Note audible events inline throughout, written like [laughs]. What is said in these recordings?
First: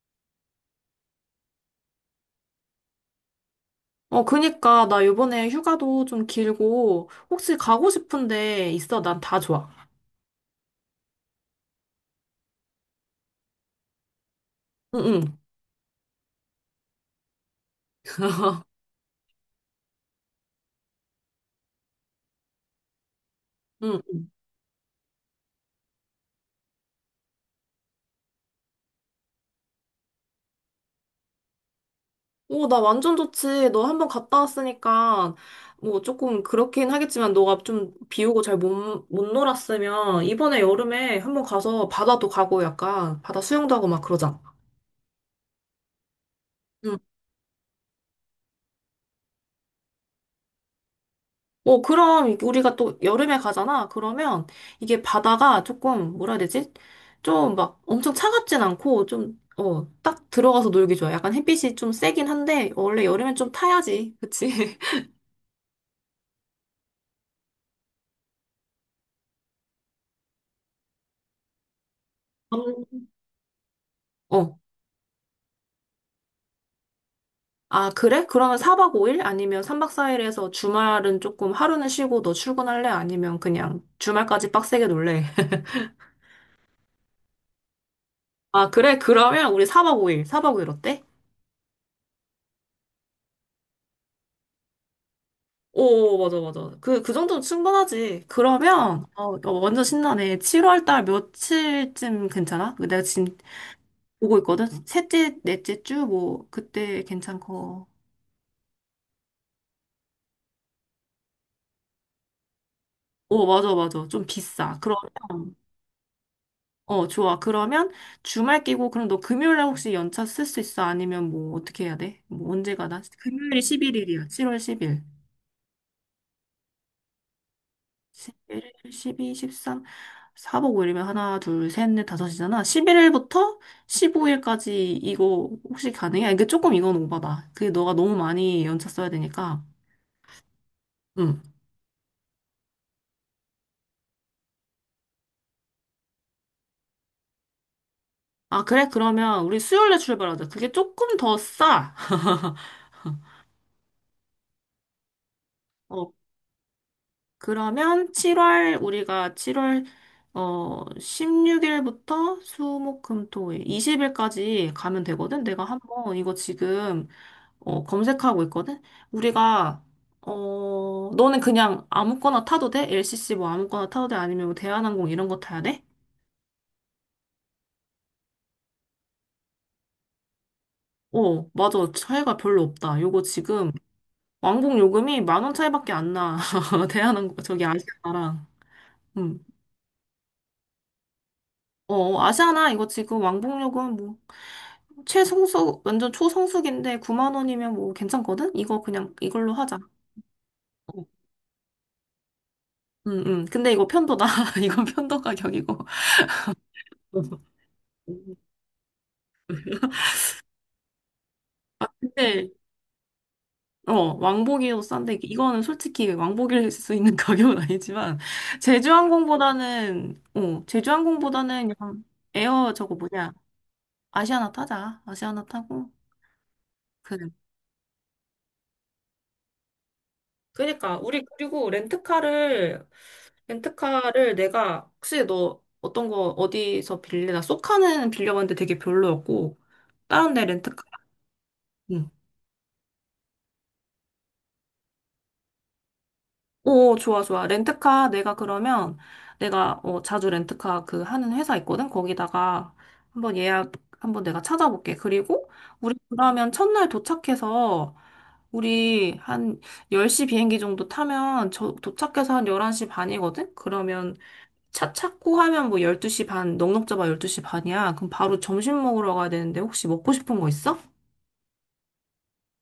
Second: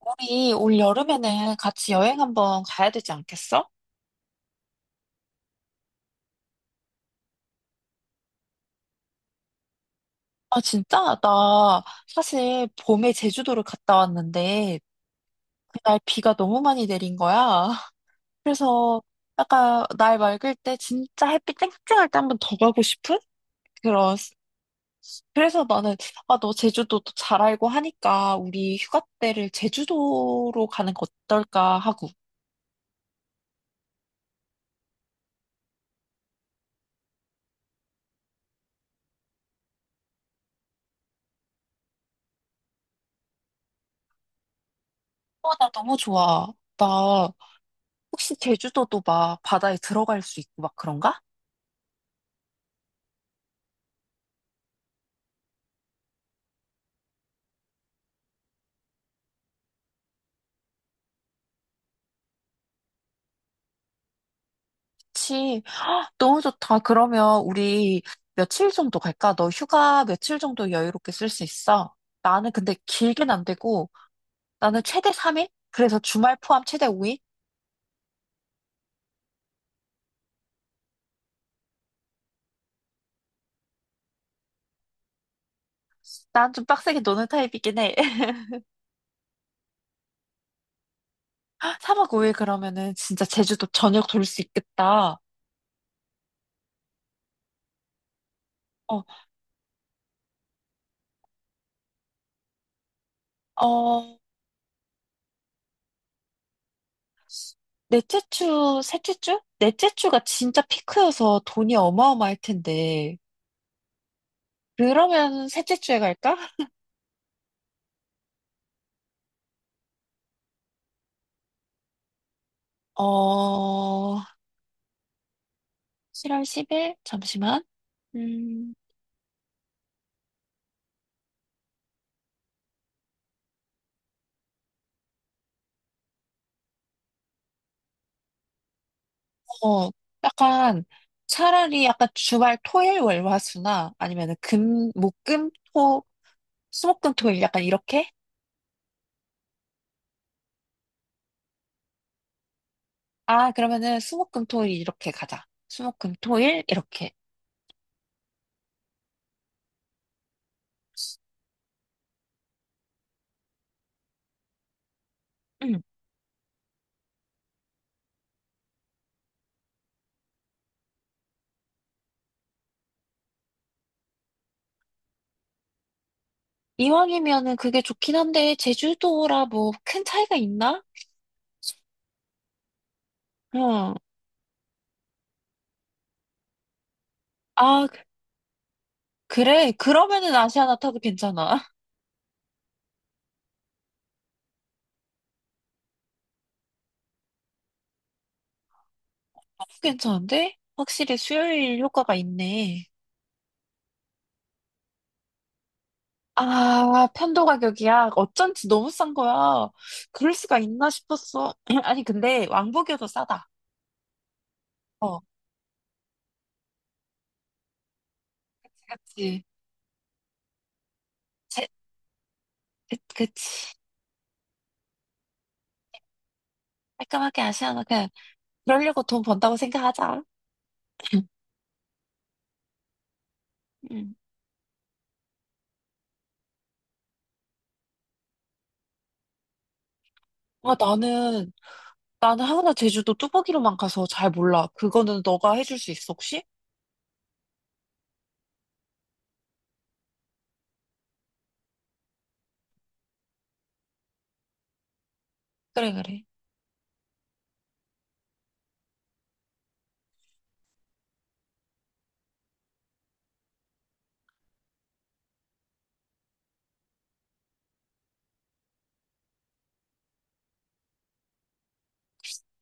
우리 올 여름에는 같이 여행 한번 가야 되지 않겠어? 어, 그니까, 나 요번에 휴가도 좀 길고, 혹시 가고 싶은데 있어? 난 다 좋아. 아, 진짜? 나 사실 봄에 제주도를 갔다 왔는데 응, 응, 그날 비가 너무 많이 내린 거야. [laughs] [laughs] 그래서 약간 날 맑을 때 진짜 햇빛 쨍쨍할 때 한번 더 가고 싶은? 그런. 응. 그래서 나는 아, 너 제주도도 잘 알고 하니까 우리 휴가 때를 제주도로 가는 거 어떨까 하고. 오, 나 완전 좋지. 너 한 번 갔다 왔으니까, 뭐, 조금 그렇긴 하겠지만, 너가 좀 비 오고 잘 못 놀았으면, 이번에 여름에 한 번 가서 바다도 가고, 약간, 바다 수영도 하고 막 그러자. 어, 나 너무 좋아. 나 혹시 제주도도 막 바다에 들어갈 수 있고 막 그런가? 어, 그럼 이게 우리가 또 여름에 가잖아. 그러면 이게 바다가 조금 뭐라 해야 되지? 좀 막 엄청 차갑진 않고 좀, 어, 딱 들어가서 놀기 좋아. 약간 햇빛이 좀 세긴 한데 원래 여름엔 좀 타야지. 그치? [laughs] 그치. 너무 좋다. 그러면 우리 며칠 정도 갈까? 너 휴가 며칠 정도 여유롭게 쓸 수 있어? 나는 근데 음. 길게는 안 되고, 어. 나는 최대 3일? 그래서 주말 포함 최대 5일? 아, 그래? 그러면 4박 5일 아니면 3박 4일에서 주말은 조금 하루는 쉬고 너 출근할래? 아니면 그냥 주말까지 빡세게 놀래? [laughs] 난 좀 빡세게 노는 타입이긴 해. [laughs] 아, 그래? 그러면 우리 4박 5일, 4박 5일 어때? 3박 5일 그러면은 진짜 제주도 전역 돌 수 있겠다. 오, 맞아, 맞아. 그, 그 정도면 충분하지. 그러면, 어, 어, 어, 완전 신나네. 7월 달 며칠쯤 괜찮아? 그 내가 지금 어, 보고 있거든? 셋째, 넷째 주, 뭐, 그때 괜찮고. 넷째 주, 셋째 주? 넷째 주가 진짜 피크여서 돈이 어마어마할 텐데. 오, 맞아, 맞아. 좀 비싸. 그러면 그러면, 셋째 주에 갈까? 어, 좋아. 그러면 주말 끼고, 그럼 너 금요일에 혹시 연차 쓸 수 있어? 아니면 뭐, 어떻게 해야 돼? 뭐, 언제 가나? 금요일이 어, 11일이야. 7월 10일. 7월 10일? 잠시만. 음. 11일, 12, 13, 4박 5일이면 하나, 둘, 셋, 넷, 다섯이잖아. 11일부터 15일까지 이거 혹시 가능해? 아, 이게 조금 이건 오바다. 그게 너가 너무 많이 연차 써야 되니까. 어, 약간 응. 차라리 약간 주말 토일 월화수나 아니면은 금, 목, 금, 토, 수목금 토일 약간 이렇게? 아, 그래? 그러면 우리 수요일에 출발하자. 그게 조금 더 싸. 아, 그러면은 수목금 토일 이렇게 가자. 어, 수목금 토일 이렇게. 그러면 7월, 우리가 7월, 어, 16일부터 수, 목, 금, 토, 일, 20일까지 가면 되거든? 내가 응. 한번 이거 지금 어, 검색하고 있거든? 우리가, 어, 너는 그냥 아무거나 타도 돼? LCC 뭐 아무거나 타도 돼? 아니면 뭐 대한항공 이런 거 타야 돼? 이왕이면은 그게 좋긴 한데 제주도라 뭐 큰 차이가 있나? 어, 맞아. 차이가 별로 없다. 요거 지금 응. 왕복 요금이 만 원 차이밖에 안 나. [laughs] 대한항공, 저기 아, 아시아나랑. 음. 그래. 그러면은 아시아나 타도 괜찮아. 어, 아시아나 이거 지금 왕복 요금 뭐 최성수, 완전 초성수기인데 9만 원이면 뭐 괜찮거든? 이거 그냥 이걸로 하자. [laughs] 괜찮은데? 어. 확실히 수요일 효과가 있네. 근데 이거 편도다. [laughs] 이건 편도 가격이고. 아, 편도 [laughs] 가격이야. 어쩐지 너무 싼 거야. 그럴 수가 있나 싶었어. [laughs] [clears throat] 아니, 근데 근데 왕복이 더 싸다. 어, 왕복이어도 싼데, 어, 이거는 솔직히 왕복일 수 있는 [laughs] 가격은 아니지만, 그치, 그치. 제주항공보다는, 어, 제, 제주항공보다는 그냥 에어 저거 뭐냐, 그치. 아시아나 타자. 아시아나 타고, 그래. 깔끔하게 아시아나 그냥 그러려고 돈 번다고 생각하자. 그니까 우리 [laughs] 그리고 렌트카를 [clears throat] 음. 렌트카를 내가 혹시 너 어떤 거 어디서 빌려? 나 쏘카는 빌려봤는데 되게 별로였고, 다른 데 아, 렌트카. 나는 하우나 제주도 뚜벅이로만 가서 잘 몰라. 그거는 너가 해줄 수 있어, 혹시? 오, 좋아, 좋아. 렌트카 내가 그러면 내가 어, 자주 렌트카 그 하는 회사 있거든. 거기다가 한번 예약 한번 내가 찾아볼게. 그리고 그래, 우리 그래. 그러면 첫날 도착해서 우리 한 10시 비행기 정도 타면 저 도착해서 한 11시 반이거든. 그러면 차 찾고 하면 뭐 12시 반, 넉넉 잡아 12시 반이야. 그럼 바로 점심 먹으러 가야 되는데 혹시 먹고 싶은 거 있어?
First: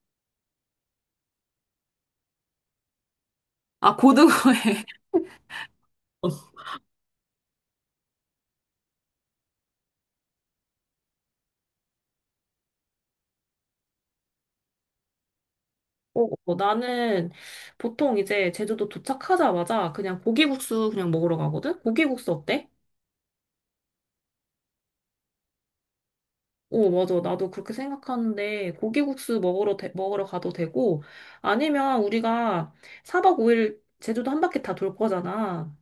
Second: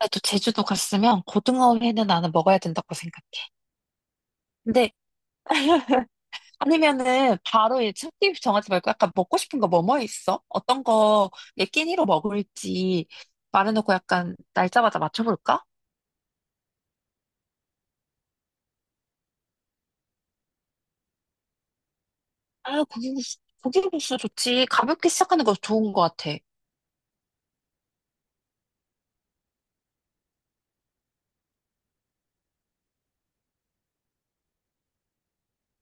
나도 제주도 갔으면 고등어 회는 나는 먹어야 된다고 생각해. 아, 고등어회. 근데 [laughs] 아니면은 바로 이 참기 정하지 말고 약간 먹고 싶은 거 뭐뭐 있어? 어떤 거 얘 끼니로 먹을지 말해놓고 약간 날짜마다 맞춰볼까? 어, 어, 나는 보통 이제 제주도 도착하자마자 그냥 고기국수 그냥 먹으러 가거든? 고기국수 어때? 아, 고기국수, 고기국수 좋지. 가볍게 시작하는 거 좋은 것 같아. 오 맞아. 나도 그렇게 생각하는데 고기국수 먹으러 가도 되고 아니면 우리가 4박 5일 제주도 한 바퀴 다 돌 거잖아.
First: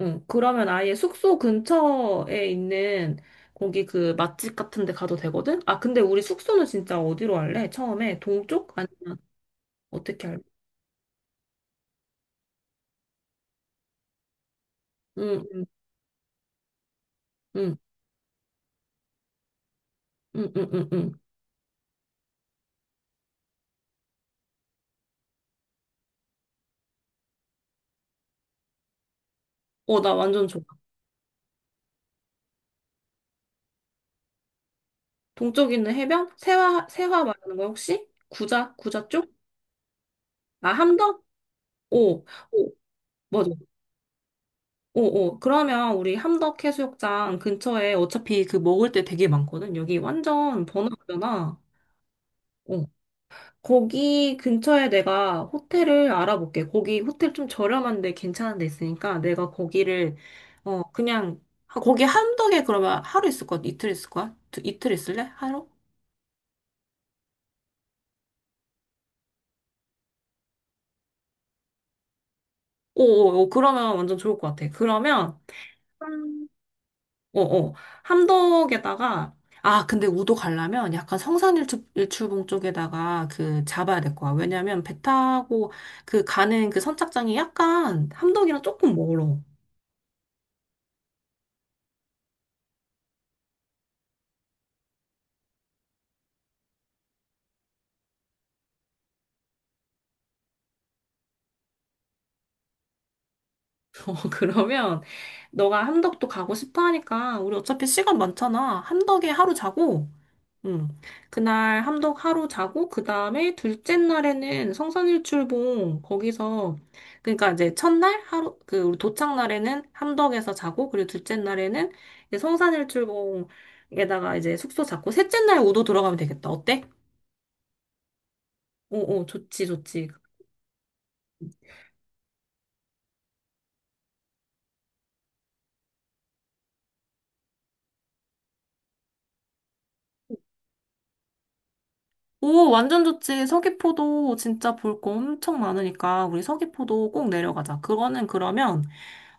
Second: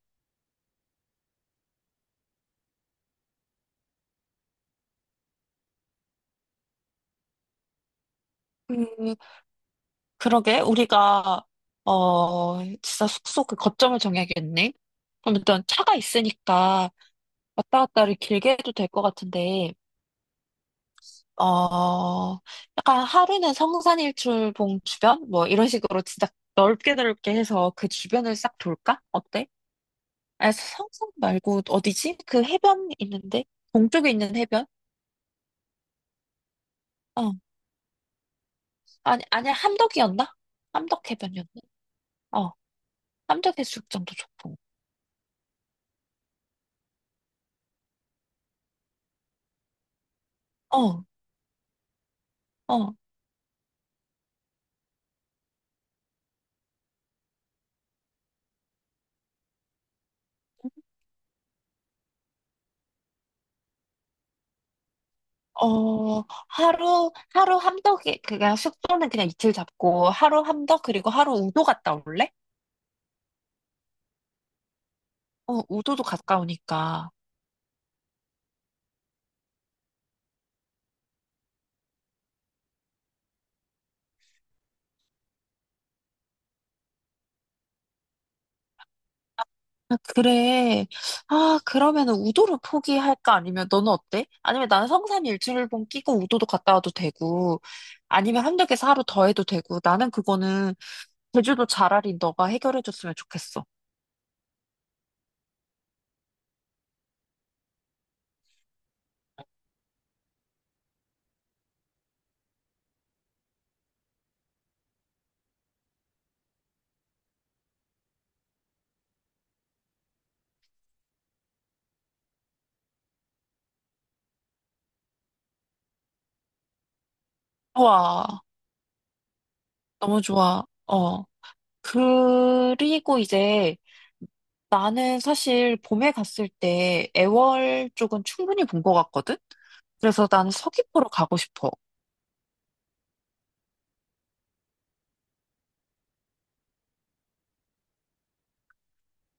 응, 그러면 아예 숙소 근처에 있는 거기 그 맛집 같은 데 가도 되거든? 아, 근데 우리 숙소는 진짜 어디로 할래? 처음에 동쪽? 아니면 그, 어떻게 할래? 그러게 우리가 진짜 숙소 그 거점을 정해야겠네. 그럼 응, 일단 응, 차가 있으니까 응, 왔다 갔다를 길게 해도 될 것 같은데 응, 응, 응, 응. 어, 약간 하루는 성산일출봉 주변? 뭐 이런 식으로 진짜 넓게 넓게 해서 그 주변을 싹 돌까? 어때? 어, 나 완전 아, 좋아. 성산 말고 어디지? 그 해변 있는데? 동쪽에 있는 해변? 동쪽에 있는 해변? 세화, 세화 어. 말하는 거야, 혹시? 구자? 구자 아니, 쪽? 아니, 함덕이었나? 아, 함덕 함덕? 해변이었나? 오, 어. 오, 맞아. 함덕 해수욕장도 좋고. 오, 오. 그러면 우리 함덕 해수욕장 근처에 어차피 그 먹을 때 되게 많거든. 여기 완전 어, 번화가잖아. 어. 어. 거기 근처에 내가 호텔을 알아볼게. 거기 호텔 좀 저렴한데 괜찮은 데 있으니까 내가 거기를, 어, 그냥, 거기 함덕에 그러면 하루 있을 거야? 이틀 있을 거야? 이틀 있을래? 하루? 어, 하루 함덕에, 그냥 숙소는 그냥 이틀 잡고, 하루 함덕, 그리고 하루 우도 갔다 올래? 오, 오, 오. 그러면 완전 좋을 것 같아. 그러면, 어, 우도도 가까우니까. 어, 어. 함덕에다가, 아, 근데 우도 가려면 약간 성산일출봉 쪽에다가 그 잡아야 될 거야. 왜냐면 배 타고 그 가는 그 선착장이 약간 함덕이랑 조금 멀어. [laughs] 아, 그래. 아, 그러면은 우도를 포기할까? 아니면 너는 어때? 아니면 나는 성산 일출봉 끼고 우도도 갔다 와도 되고, 아니면 함덕에서 하루 더 해도 되고, 나는 그거는 제주도 차라리 너가 해결해줬으면 좋겠어. 어, 그러면 너가 함덕도 가고 싶어 하니까 우리 어차피 시간 많잖아. 함덕에 하루 자고 음. 그날 함덕 하루 자고, 그 다음에 둘째 날에는 성산일출봉, 거기서, 그러니까 이제 첫날 하루, 그, 우리 도착 날에는 함덕에서 자고, 그리고 둘째 날에는 이제 성산일출봉에다가 이제 숙소 잡고, 셋째 날 우도 들어가면 되겠다. 어때? 좋아. 오, 오, 좋지, 좋지. 너무 좋아. 어. 그리고 이제 나는 사실 봄에 갔을 때 애월 쪽은 충분히 본 것 같거든? 그래서 나는 서귀포로 가고 싶어. 오, 완전 좋지. 서귀포도 진짜 볼 거 엄청 많으니까, 우리 서귀포도 꼭 내려가자. 그거는 그러면,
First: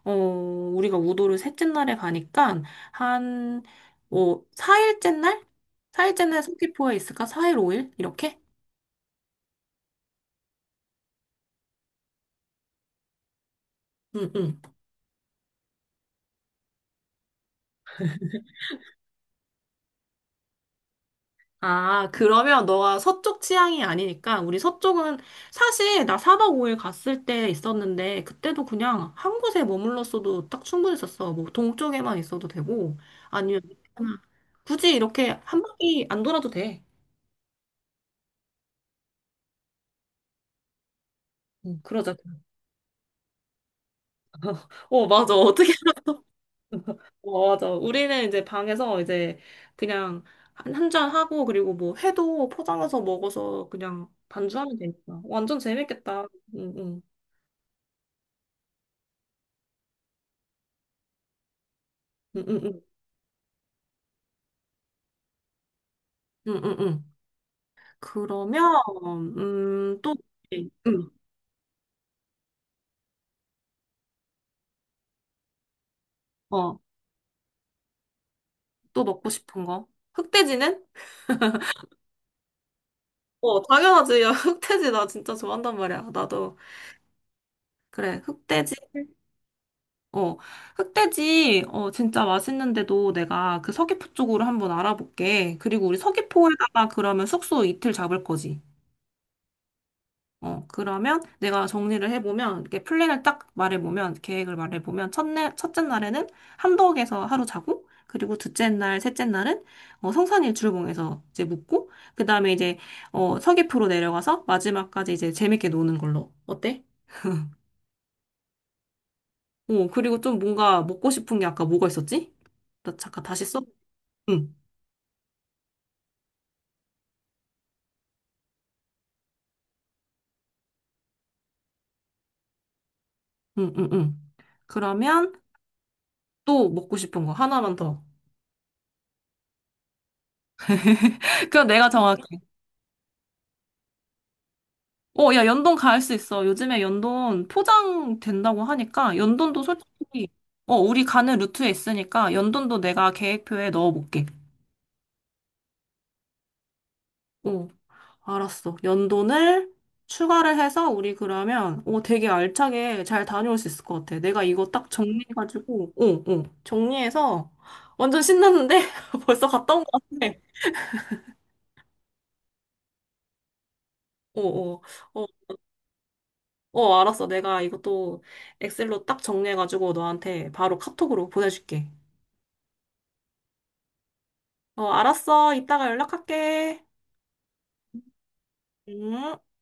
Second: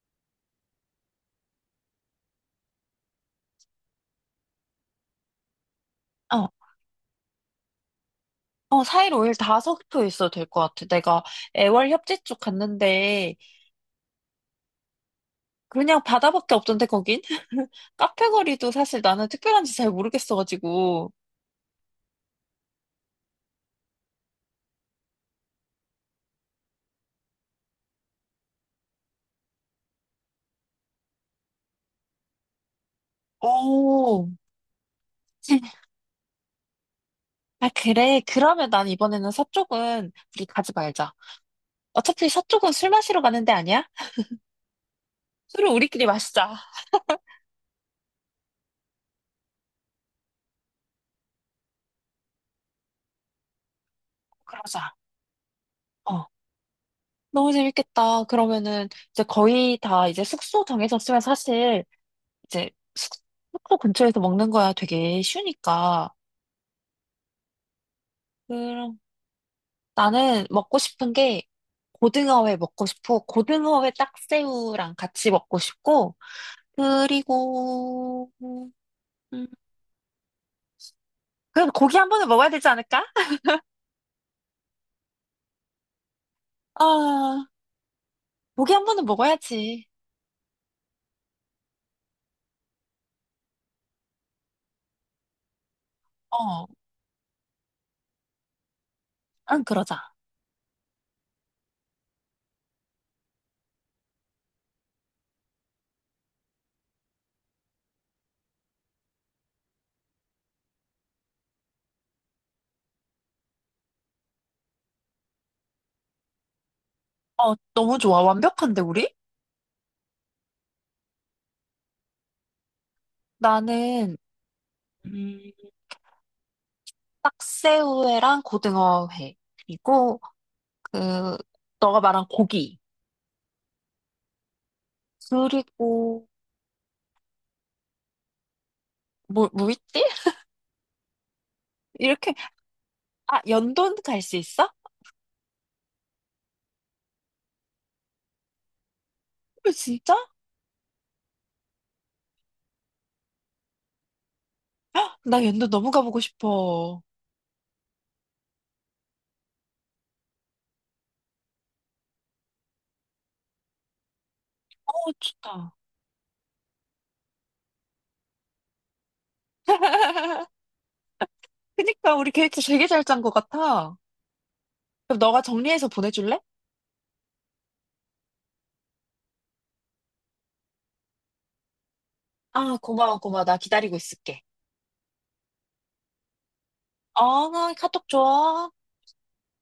어, 우리가 우도를 셋째 날에 가니까, 한, 뭐, 4일째 날? 4일째 날 어. 서귀포에 있을까? 4일, 5일? 이렇게? 어, 4일 5일 다섞에 있어도 될 것 같아. 내가 애월 협재 쪽 갔는데 응, 응. 그냥 바다밖에 없던데 거긴? [laughs] 카페 거리도 사실 나는 특별한지 잘 모르겠어가지고. 아, 그러면 너가 서쪽 취향이 아니니까, 우리 서쪽은, 사실 나 4박 5일 갔을 때 있었는데, 그때도 그냥 한 곳에 머물렀어도 딱 충분했었어. 뭐, 동쪽에만 있어도 되고, 아니면, 나 오. 굳이 이렇게 한 바퀴 안 돌아도 돼. 아, 그래. 그러면 난 이번에는 서쪽은 우리 가지 말자. 응, 그러자. 어차피 서쪽은 술 마시러 가는 데 아니야? 어, 맞아. 술을 우리끼리 마시자. 어, 맞아. 우리는 이제 방에서 이제 그냥 한 잔 하고 그리고 뭐 회도 포장해서 먹어서 그냥 반주하면 그러자. 되니까. 완전 재밌겠다. 어. 응, 응, 너무 재밌겠다. 그러면은 이제 거의 다 이제 숙소 정해졌으면 사실 응, 응, 이제 응, 숙- 숙소 근처에서 먹는 거야 되게 쉬우니까. 응, 응. 응. 그러면, 또, 나는 먹고 응, 싶은 게 고등어회 먹고 싶어. 고등어회 딱새우랑 같이 먹고 싶고, 어, 그리고, 또 먹고 음, 싶은 거. 흑돼지는? 그럼 고기 한 번은 먹어야 되지 않을까? 어, 당연하지. 야, [laughs] 흑돼지 나 진짜 좋아한단 말이야. 나도. 아, 그래, 고기 흑돼지. 한 번은 먹어야지. 어, 흑돼지, 어, 진짜 맛있는데도 내가 그 서귀포 쪽으로 한번 알아볼게. 그리고 우리 어, 서귀포에다가 그러면 숙소 이틀 잡을 거지. 응, 그러자. 어, 그러면 내가 정리를 해보면, 이렇게 플랜을 딱 말해보면, 계획을 말해보면, 첫날, 첫째 날에는 함덕에서 하루 자고, 그리고 둘째 날, 셋째 날은, 어, 성산일출봉에서 이제 묵고, 그 다음에 이제, 어, 서귀포로 내려가서 마지막까지 이제 재밌게 노는 걸로. 어때? 어, 너무 좋아. 완벽한데, 우리? 어, 그리고 좀 뭔가 먹고 싶은 게 아까 뭐가 있었지? 나 잠깐 다시 써. 나는, 응. 음, 딱새우회랑 고등어회, 그리고, 그, 너가 말한 고기, 응, 응, 응. 그러면 그리고, 또 먹고 싶은 거 하나만 더. 뭐 있지? [laughs] [laughs] 그럼 내가 이렇게, 정할게. 아, 연돈 갈 수 있어? 어, 야, 연돈 갈 수 있어. 요즘에 연돈 포장 된다고 하니까 연돈도 어, 진짜? 솔직히 어, 우리 가는 루트에 있으니까 연돈도 내가 계획표에 넣어볼게. 나 연도 너무 가보고 싶어. 어, 알았어. 연돈을 추가를 해서 우리 그러면 어, 되게 알차게 잘 다녀올 수 있을 것 같아. 내가 이거 딱 어, 좋다. 정리해가지고 정리해서 완전 신났는데 [laughs] 벌써 갔다 온 것 같아. [laughs] 그니까 우리 계획도 되게 잘 짠 것 같아. 어, 어. 그럼 어, 너가 정리해서 보내줄래? 알았어. 내가 이것도 엑셀로 딱 정리해가지고 너한테 바로 카톡으로 보내줄게. 아, 고마워, 고마워. 나 기다리고 있을게. 어, 알았어. 이따가 연락할게. 어, 카톡 줘. 응?